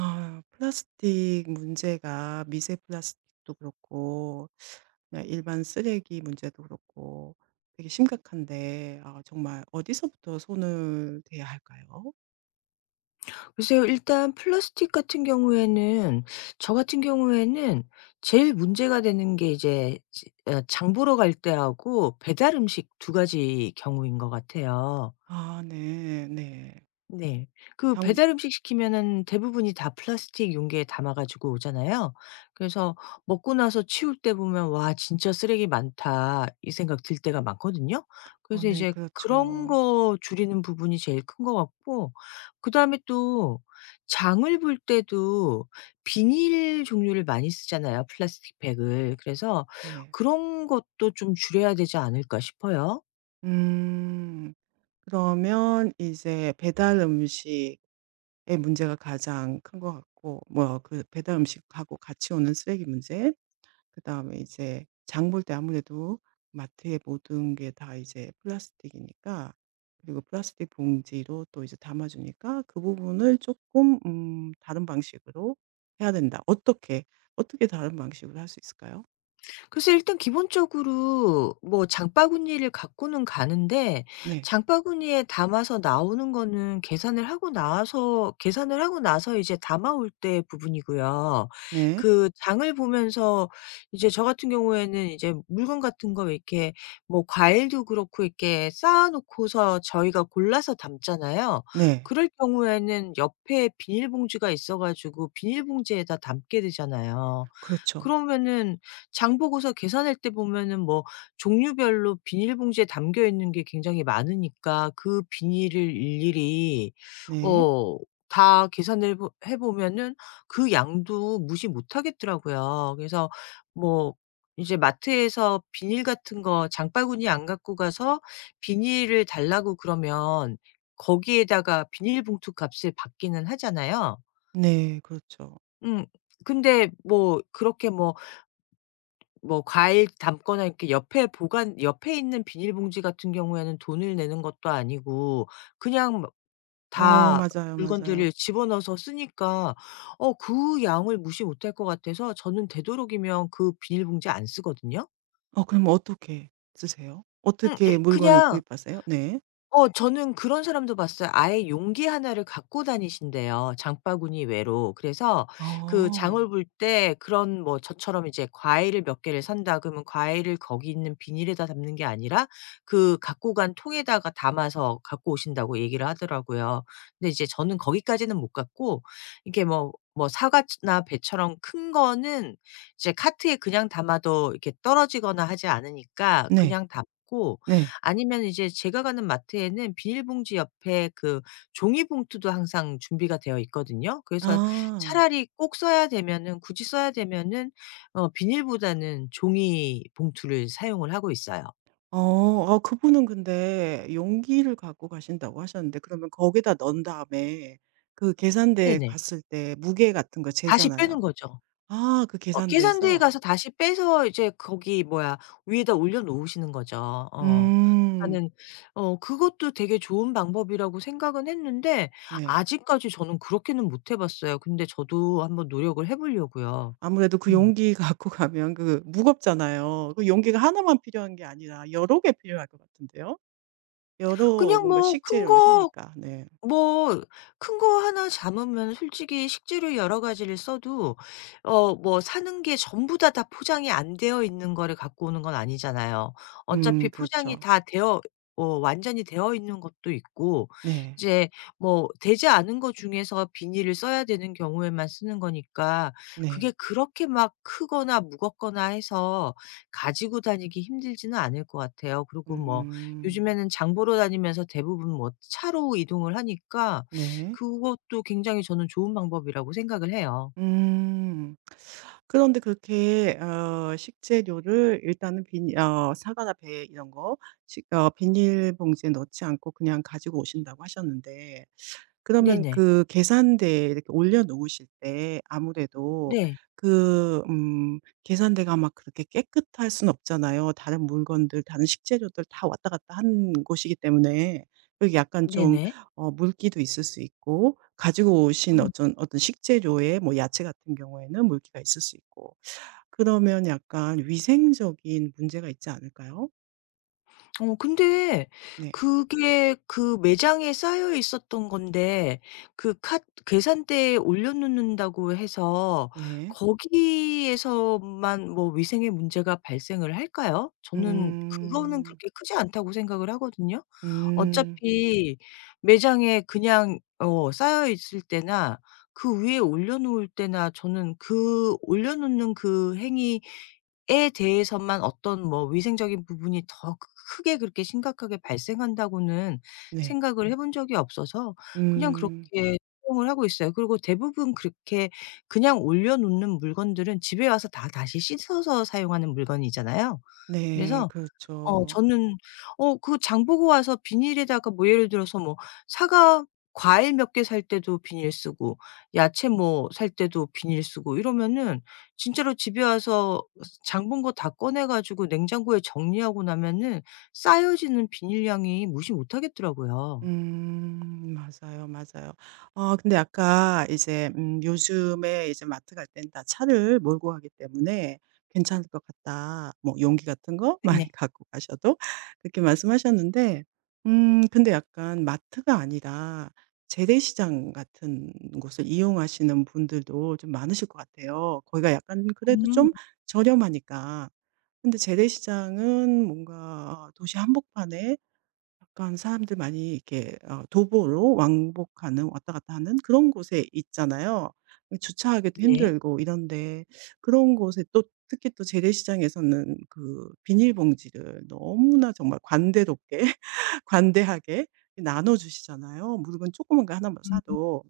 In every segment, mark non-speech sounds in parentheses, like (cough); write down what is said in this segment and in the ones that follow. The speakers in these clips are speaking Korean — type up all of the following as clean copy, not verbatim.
아, 플라스틱 문제가 미세 플라스틱도 그렇고 그냥 일반 쓰레기 문제도 그렇고 되게 심각한데 아, 정말 어디서부터 손을 대야 할까요? 글쎄요. 일단 플라스틱 같은 경우에는 저 같은 경우에는 제일 문제가 되는 게 이제 지 어 장 보러 갈 때하고 배달 음식 2가지 경우인 것 같아요. 아, 네, 네. 네. 그 장, 배달 음식 시키면은 대부분이 다 플라스틱 용기에 담아 가지고 오잖아요. 그래서 먹고 나서 치울 때 보면 '와, 진짜 쓰레기 많다.' 이 생각 들 때가 많거든요. 어, 그래서 네, 이제 그런 그렇죠. 거 줄이는 부분이 제일 큰 것 같고, 그다음에 또 장을 볼 때도 비닐 종류를 많이 쓰잖아요, 플라스틱 팩을. 그래서 네. '그런 것도 좀 줄여야 되지 않을까?' 싶어요. 음, 그러면 이제 배달 음식의 문제가 가장 큰 것 같고, 뭐, 그 배달 음식하고 같이 오는 쓰레기 문제. 그다음에 이제 장볼 때 아무래도 마트의 모든 게 다 이제 플라스틱이니까 그리고 플라스틱 봉지로 또 이제 담아 주니까 그 부분을 조금 다른 방식으로 해야 된다. 어떻게 다른 방식으로 할 수 있을까요? 그래서 일단 기본적으로 뭐 장바구니를 갖고는 가는데, 네. 장바구니에 담아서 나오는 거는 계산을 하고 나서 이제 담아올 때 부분이고요. 네. 그 장을 보면서 이제 저 같은 경우에는 이제 물건 같은 거 이렇게 뭐 과일도 그렇고 이렇게 쌓아 놓고서 저희가 골라서 담잖아요. 네. 그럴 경우에는 옆에 비닐봉지가 있어 가지고 비닐봉지에다 담게 되잖아요. 그렇죠. 그러면은 장 보고서 계산할 때 보면은 뭐 종류별로 비닐봉지에 담겨 있는 게 굉장히 많으니까, 그 비닐을 일일이 네. 어 다 계산을 보 해 보면은 그 양도 무시 못하겠더라고요. 그래서 뭐 이제 마트에서 비닐 같은 거 장바구니 안 갖고 가서 비닐을 달라고 그러면 거기에다가 비닐봉투 값을 받기는 하잖아요. 네. 그렇죠. 음. 근데 뭐 그렇게 뭐 과일 담거나 이렇게 옆에 있는 비닐봉지 같은 경우에는 돈을 내는 것도 아니고 그냥 막 다 맞아요, 맞아요. 물건들을 집어넣어서 쓰니까, 그 양을 무시 못할 것 같아서 저는 되도록이면 그 비닐봉지 안 쓰거든요. 그럼 어떻게 쓰세요? 어떻게 일 물건을 그냥 구입하세요? 네. 저는 그런 사람도 봤어요. 아예 용기 하나를 갖고 다니신대요, 장바구니 외로. 그래서 그 장을 어. 볼 때 그런 뭐 저처럼 이제 과일을 몇 개를 산다 그러면 과일을 거기 있는 비닐에다 담는 게 아니라 그 갖고 간 통에다가 담아서 갖고 오신다고 얘기를 하더라고요. 근데 이제 저는 거기까지는 못 갔고, 이게 뭐 사과나 배처럼 큰 거는 이제 카트에 그냥 담아도 이렇게 떨어지거나 하지 않으니까 네. 그냥 담고, 네. 아니면 이제 제가 가는 마트에는 비닐봉지 옆에 그 종이봉투도 항상 준비가 되어 있거든요. 그래서 아. 차라리 꼭 써야 되면은 굳이 써야 되면은 비닐보다는 종이봉투를 사용을 하고 있어요. 어. 그분은 근데 용기를 갖고 가신다고 하셨는데 그러면 거기다 넣은 다음에 그 계산대에 네네. 갔을 때 무게 같은 거 다시 빼는 재잖아요. 거죠. 아, 그 계산 대에 가서 계산대에서? 다시 빼서 이제 거기 뭐야 위에다 올려 놓으시는 거죠. 어. 음. 그러니까는 그것도 되게 좋은 방법이라고 생각은 했는데 네. 아직까지 저는 그렇게는 못해 봤어요. 근데 저도 한번 노력을 해 보려고요. 아무래도 그 음. 용기 (laughs) 갖고 가면 그 무겁잖아요. 그 용기가 하나만 필요한 게 아니라 여러 개 필요할 것 같은데요. 여러 그냥 뭔가 뭐큰 식재료를 거 사니까. 네. 뭐 큰 거 하나 잡으면 솔직히 식재료 여러 가지를 써도, 뭐 사는 게 전부 다 포장이 안 되어 있는 거를 갖고 오는 건 아니잖아요. 어차피 포장이 그렇죠. 다 되어, 완전히 되어 있는 것도 있고, 네. 이제 뭐 되지 않은 거 중에서 비닐을 써야 되는 경우에만 쓰는 거니까, 그게 네. 그렇게 막 크거나 무겁거나 해서 가지고 다니기 힘들지는 않을 것 같아요. 그리고 뭐 음. 요즘에는 장 보러 다니면서 대부분 뭐 차로 이동을 하니까 네. 그것도 굉장히 저는 좋은 방법이라고 생각을 해요. 음. 그런데 그렇게 식재료를 일단은 비닐 사과나 배 이런 거 식 어 비닐봉지에 넣지 않고 그냥 가지고 오신다고 하셨는데 그러면 네네. 그 계산대에 이렇게 올려 놓으실 때 아무래도 네. 그 음 계산대가 막 그렇게 깨끗할 순 없잖아요. 다른 물건들 다른 식재료들 다 왔다 갔다 한 곳이기 때문에 여기 약간 좀 네네. 물기도 있을 수 있고 가지고 오신 음. 어떤 식재료에 뭐 야채 같은 경우에는 물기가 있을 수 있고 그러면 약간 위생적인 문제가 있지 않을까요? 근데 네. 그게 그 매장에 쌓여 있었던 건데 그 카 계산대에 올려 놓는다고 해서 네. 거기에서만 뭐 위생의 문제가 발생을 할까요? 저는 그거는 음. 그렇게 크지 않다고 생각을 하거든요. 음. 어차피 매장에 그냥 쌓여 있을 때나 그 위에 올려 놓을 때나, 저는 그 올려 놓는 그 행위 에 대해서만 어떤 뭐 위생적인 부분이 더 크게 그렇게 심각하게 발생한다고는 네. 생각을, 네, 해 본 적이 없어서 그냥 음. 그렇게 사용을 하고 있어요. 그리고 대부분 그렇게 그냥 올려 놓는 물건들은 집에 와서 다 다시 씻어서 사용하는 물건이잖아요. 네. 그래서 그렇죠. 저는 그 장 보고 와서 비닐에다가 뭐 예를 들어서 뭐 사과 과일 몇 개 살 때도 비닐 쓰고 야채 뭐 살 때도 비닐 쓰고 이러면은, 진짜로 집에 와서 장본 거 다 꺼내 가지고 냉장고에 정리하고 나면은 쌓여지는 비닐량이 무시 못 하겠더라고요. 음. 맞아요, 맞아요. 아, 근데 아까 이제 "요즘에 이제 마트 갈 땐 다 차를 몰고 가기 때문에 괜찮을 것 같다." 뭐 용기 같은 거 많이 네네. (laughs) 갖고 가셔도 그렇게 말씀하셨는데 근데 약간 마트가 아니라 재래시장 같은 곳을 이용하시는 분들도 좀 많으실 것 같아요. 거기가 약간 그래도 음. 좀 저렴하니까. 근데 재래시장은 뭔가 도시 한복판에 약간 사람들 많이 이렇게 도보로 왕복하는 왔다 갔다 하는 그런 곳에 있잖아요. 주차하기도 네. 힘들고 이런데 그런 곳에 또 특히 또 재래시장에서는 그 비닐봉지를 너무나 정말 관대롭게 (laughs) 관대하게 나눠주시잖아요. 물건 조그만 거 하나만 사도.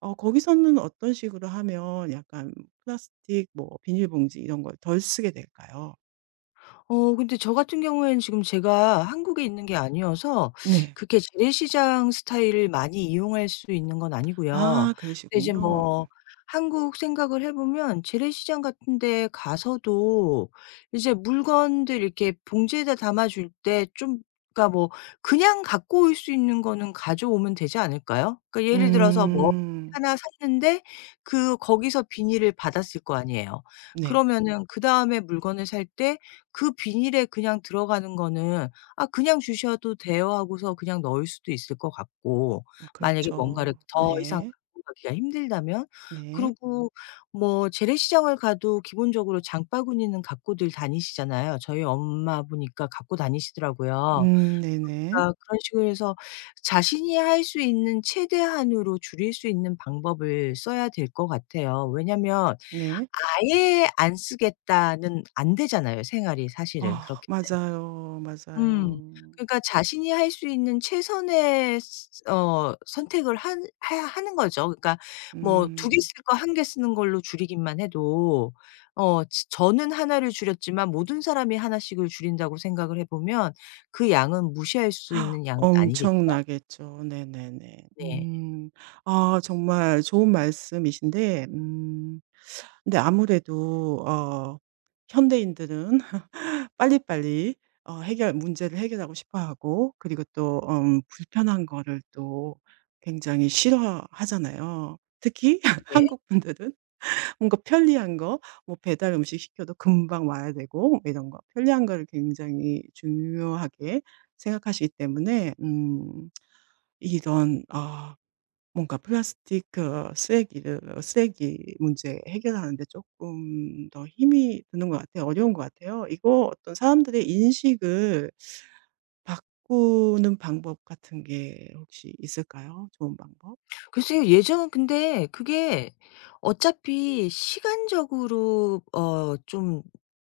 거기서는 어떤 식으로 하면 약간 플라스틱 뭐 비닐봉지 이런 걸 덜 쓰게 될까요? 근데 저 같은 경우에는 지금 제가 한국에 있는 게 아니어서 네. 그렇게 재래시장 스타일을 많이 이용할 수 있는 건 아니고요. 아, 근데 이제 그러시군요. 뭐 한국 생각을 해 보면 재래시장 같은 데 가서도 이제 물건들 이렇게 봉지에다 담아 줄 때 좀, 그러니까 뭐 그냥 갖고 올 수 있는 거는 가져오면 되지 않을까요? 그러니까 예를 들어서 뭐 음. 하나 샀는데 그 거기서 비닐을 받았을 거 아니에요. 네. 그러면은 그다음에 물건을 살때 그 비닐에 그냥 들어가는 거는 '아, 그냥 주셔도 돼요.' 하고서 그냥 넣을 수도 있을 것 같고, 만약에 뭔가를 그렇죠. 더 이상 네. 갖고 가기가 힘들다면. 네. 그리고 뭐 재래시장을 가도 기본적으로 장바구니는 갖고들 다니시잖아요. 저희 엄마 보니까 갖고 다니시더라고요. 음, 네네. 그러니까 그런 식으로 해서 자신이 할 수 있는 최대한으로 줄일 수 있는 방법을 써야 될 것 같아요. 왜냐면 네. 아예 안 쓰겠다는 안 되잖아요, 생활이 사실은 아, 그렇게. 맞아요, 맞아요. 음. 그러니까 자신이 할 수 있는 최선의 스 어 선택을 한 해 하는 거죠. 그러니까 뭐 2개 음. 쓸 거 1개 쓰는 걸로 줄이기만 해도, 어 지 저는 하나를 줄였지만 모든 사람이 하나 씩을 줄인다고 생각을 해 보면 그 양은 무시할 수 있는 양은 아니겠죠. 엄청나겠죠. 네네네. 네. 음. 아, 정말 좋은 말씀이신데 근데 아무래도 현대인들은 (laughs) 빨리빨리 어 해결 문제를 해결하고 싶어 하고 그리고 또 불편한 거를 또 굉장히 싫어하잖아요. 특히 (laughs) 네. 한국 분들은 뭔가 편리한 거 뭐 배달 음식 시켜도 금방 와야 되고 뭐 이런 거 편리한 거를 굉장히 중요하게 생각하시기 때문에 이런 뭔가 플라스틱 그 쓰레기 문제 해결하는 데 조금 더 힘이 드는 것 같아요. 어려운 것 같아요. 이거 어떤 사람들의 인식을 바꾸는 방법 같은 게 혹시 있을까요? 좋은 방법? 글쎄요. 예전은 근데 그게 어차피 시간적으로 좀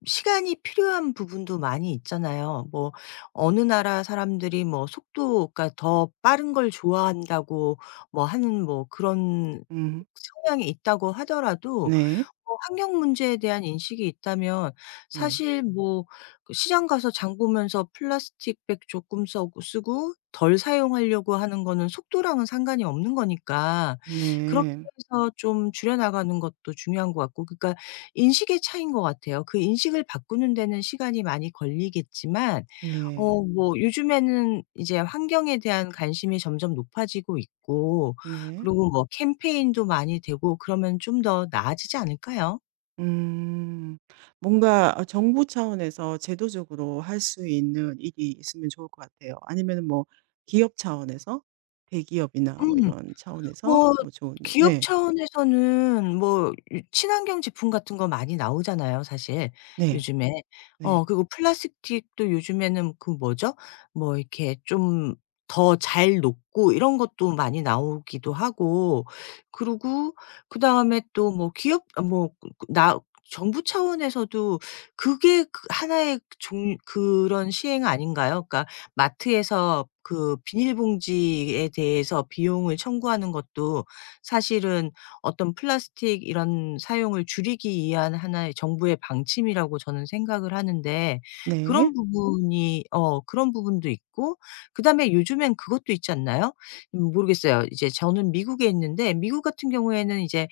시간이 필요한 부분도 많이 있잖아요. 뭐 어느 나라 사람들이 뭐 속도가 더 빠른 걸 좋아한다고 뭐 하는 뭐 그런 음. 성향이 있다고 하더라도, 네. 환경 문제에 대한 인식이 있다면 네. 사실 뭐 그 시장 가서 장 보면서 플라스틱백 조금 써고 쓰고 덜 사용하려고 하는 거는 속도랑은 상관이 없는 거니까, 그렇게 네. 해서 좀 줄여 나가는 것도 중요한 것 같고, 그러니까 인식의 차이인 것 같아요. 그 인식을 바꾸는 데는 시간이 많이 걸리겠지만, 네. 뭐 요즘에는 이제 환경에 대한 관심이 점점 높아지고 있고 네. 그리고 뭐 캠페인도 많이 되고 그러면 좀 더 나아지지 않을까요? 음. 뭔가 정부 차원에서 제도적으로 할 수 있는 일이 있으면 좋을 것 같아요. 아니면 뭐 기업 차원에서 대기업이나 뭐 음. 이런 차원에서 뭐 뭐 좋은 일. 기업 네. 차원에서는 뭐 유 친환경 제품 같은 거 많이 나오잖아요, 사실 네. 요즘에. 네. 그리고 플라스틱도 요즘에는 그 뭐죠? 뭐 이렇게 좀 더 잘 녹고 이런 것도 많이 나오기도 하고 그러고, 그다음에 또 뭐 기업 아뭐 그, 그 나 정부 차원에서도 그게 그 하나의 그 종 그런 시행 아닌가요? 그러니까 마트에서 그 비닐봉지에 대해서 비용을 청구하는 것도 사실은 어떤 플라스틱 이런 사용을 줄이기 위한 하나의 정부의 방침이라고 저는 생각을 하는데, 그런 네. 부분이 어 그런 부분도 있고, 그다음에 요즘엔 그것도 있지 않나요? 모르겠어요. 이제 저는 미국에 있는데 미국 같은 경우에는 이제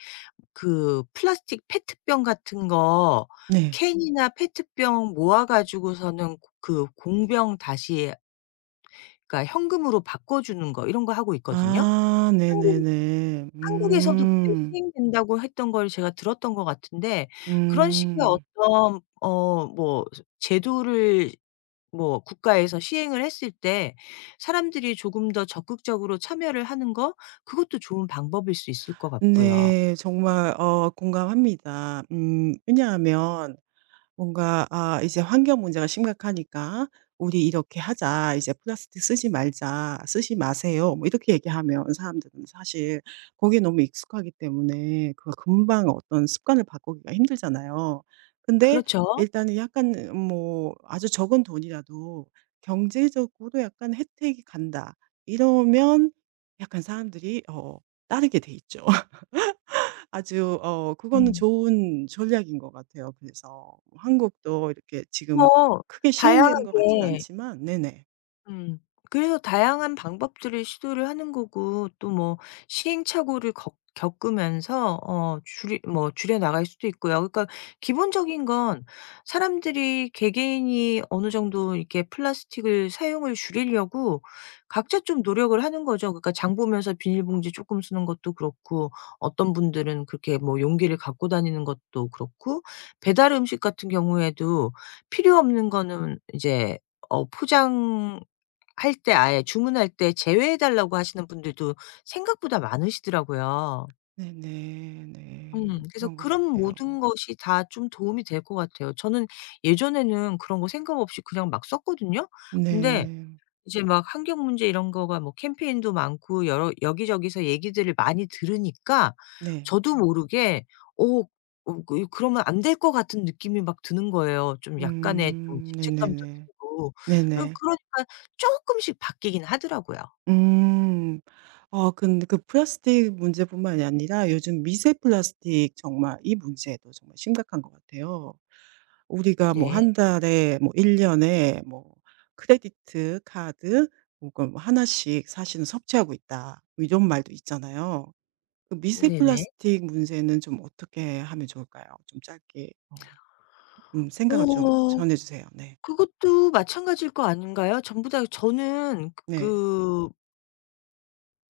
그 플라스틱 페트병 같은 거, 네. 캔이나 페트병 모아 가지고서는 그 공병 다시, 그러니까 현금으로 바꿔 주는 거 이런 거 하고 있거든요. 아, 한국 네네네. 한국에서도 그때 음. 시행된다고 했던 걸 제가 들었던 것 같은데, 그런 식의 음. 어떤 뭐 제도를, 뭐 국가에서 시행을 했을 때 사람들이 조금 더 적극적으로 참여를 하는 거, 그것도 좋은 방법일 수 있을 것 같고요. 네. 정말 공감합니다. 왜냐하면 뭔가 이제 환경 문제가 심각하니까 "우리 이렇게 하자. 이제 플라스틱 쓰지 말자. 쓰지 마세요." 뭐 이렇게 얘기하면 사람들은 사실 거기에 너무 익숙하기 때문에 그 금방 어떤 습관을 바꾸기가 힘들잖아요. 근데 그렇죠. 일단은 약간 뭐 아주 적은 돈이라도 '경제적으로 약간 혜택이 간다.' 이러면 약간 사람들이 따르게 돼 있죠. 아주 그거는 음. 좋은 전략인 것 같아요. 그래서 한국도 이렇게 지금 뭐 크게 시행되는 것 같진 다양하게. 않지만 네네. 음. 그래서 다양한 방법들을 시도를 하는 거고, 또 뭐 시행착오를 겪 겪으면서 줄이 뭐 줄여 나갈 수도 있고요. 그러니까 기본적인 건 사람들이 개개인이 어느 정도 이렇게 플라스틱을 사용을 줄이려고 각자 좀 노력을 하는 거죠. 그러니까 장 보면서 비닐봉지 조금 쓰는 것도 그렇고, 어떤 분들은 그렇게 뭐 용기를 갖고 다니는 것도 그렇고, 배달 음식 같은 경우에도 필요 없는 거는 이제 포장 할 때 아예 주문할 때 제외해 달라고 하시는 분들도 생각보다 많으시더라고요. 네네. 네. 그래서 그런 것 그런 같아요. 모든 것이 다 좀 도움이 될 것 같아요. 저는 예전에는 그런 거 생각 없이 그냥 막 썼거든요. 근데 네. 이제 막 환경 문제 이런 거가 뭐 캠페인도 많고 여러 여기저기서 얘기들을 많이 들으니까, 네. 저도 모르게 어 그러면 안 될 것 같은 느낌이 막 드는 거예요. 좀 약간의 좀 음. 죄책감도 네네네. 들고. 네네. 그러니까 쪼끔씩 바뀌긴 하더라고요. 음. 어 근데 그 플라스틱 문제뿐만이 아니라 요즘 미세 플라스틱 정말 이 문제도 정말 심각한 것 같아요. 우리가 뭐 네. 한 달에 뭐 1년 년에 뭐 크레디트 카드 혹은 뭐 하나씩 사실은 섭취하고 있다." 뭐 이런 말도 있잖아요. 그 미세 네네. 플라스틱 문제는 좀 어떻게 하면 좋을까요? 좀 짧게 생각을 좀 어 전해 주세요. 네. 그것도 마찬가지일 거 아닌가요? 전부 다 저는 네.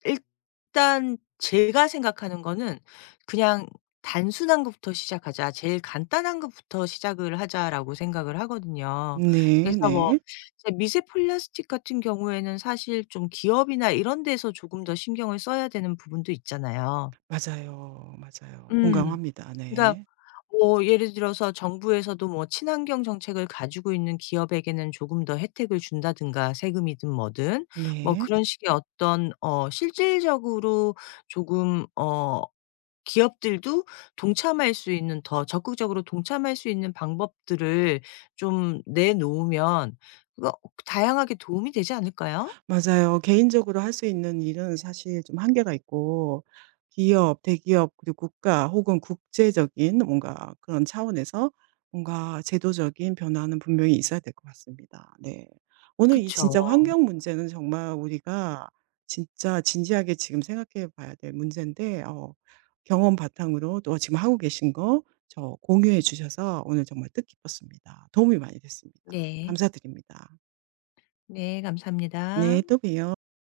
일단 제가 생각하는 거는 그냥 '단순한 것부터 시작하자. 제일 간단한 것부터 시작을 하자.'라고 생각을 하거든요. 네 그래서 뭐 네. 이제 미세 플라스틱 같은 경우에는 사실 좀 기업이나 이런 데서 조금 더 신경을 써야 되는 부분도 있잖아요. 맞아요, 맞아요. 음. 공감합니다. 그러니까 네. 뭐 예를 들어서 정부에서도 뭐 친환경 정책을 가지고 있는 기업에게는 조금 더 혜택을 준다든가 세금이든 뭐든 뭐 네. 그런 식의 어떤, 실질적으로 조금 기업들도 동참할 수 있는 더 적극적으로 동참할 수 있는 방법들을 좀 내놓으면 그거 다양하게 도움이 되지 않을까요? 맞아요. 개인적으로 할 수 있는 일은 사실 좀 한계가 있고 기업, 대기업 그리고 국가 혹은 국제적인 뭔가 그런 차원에서 뭔가 제도적인 변화는 분명히 있어야 될 것 같습니다. 네. 오늘 이 그쵸. 진짜 환경 문제는 정말 우리가 진짜 진지하게 지금 생각해 봐야 될 문제인데 경험 바탕으로 또 지금 하고 계신 거 저 공유해 주셔서 오늘 정말 뜻깊었습니다. 도움이 많이 됐습니다. 네, 감사드립니다. 네 감사합니다. 네, 또 봬요.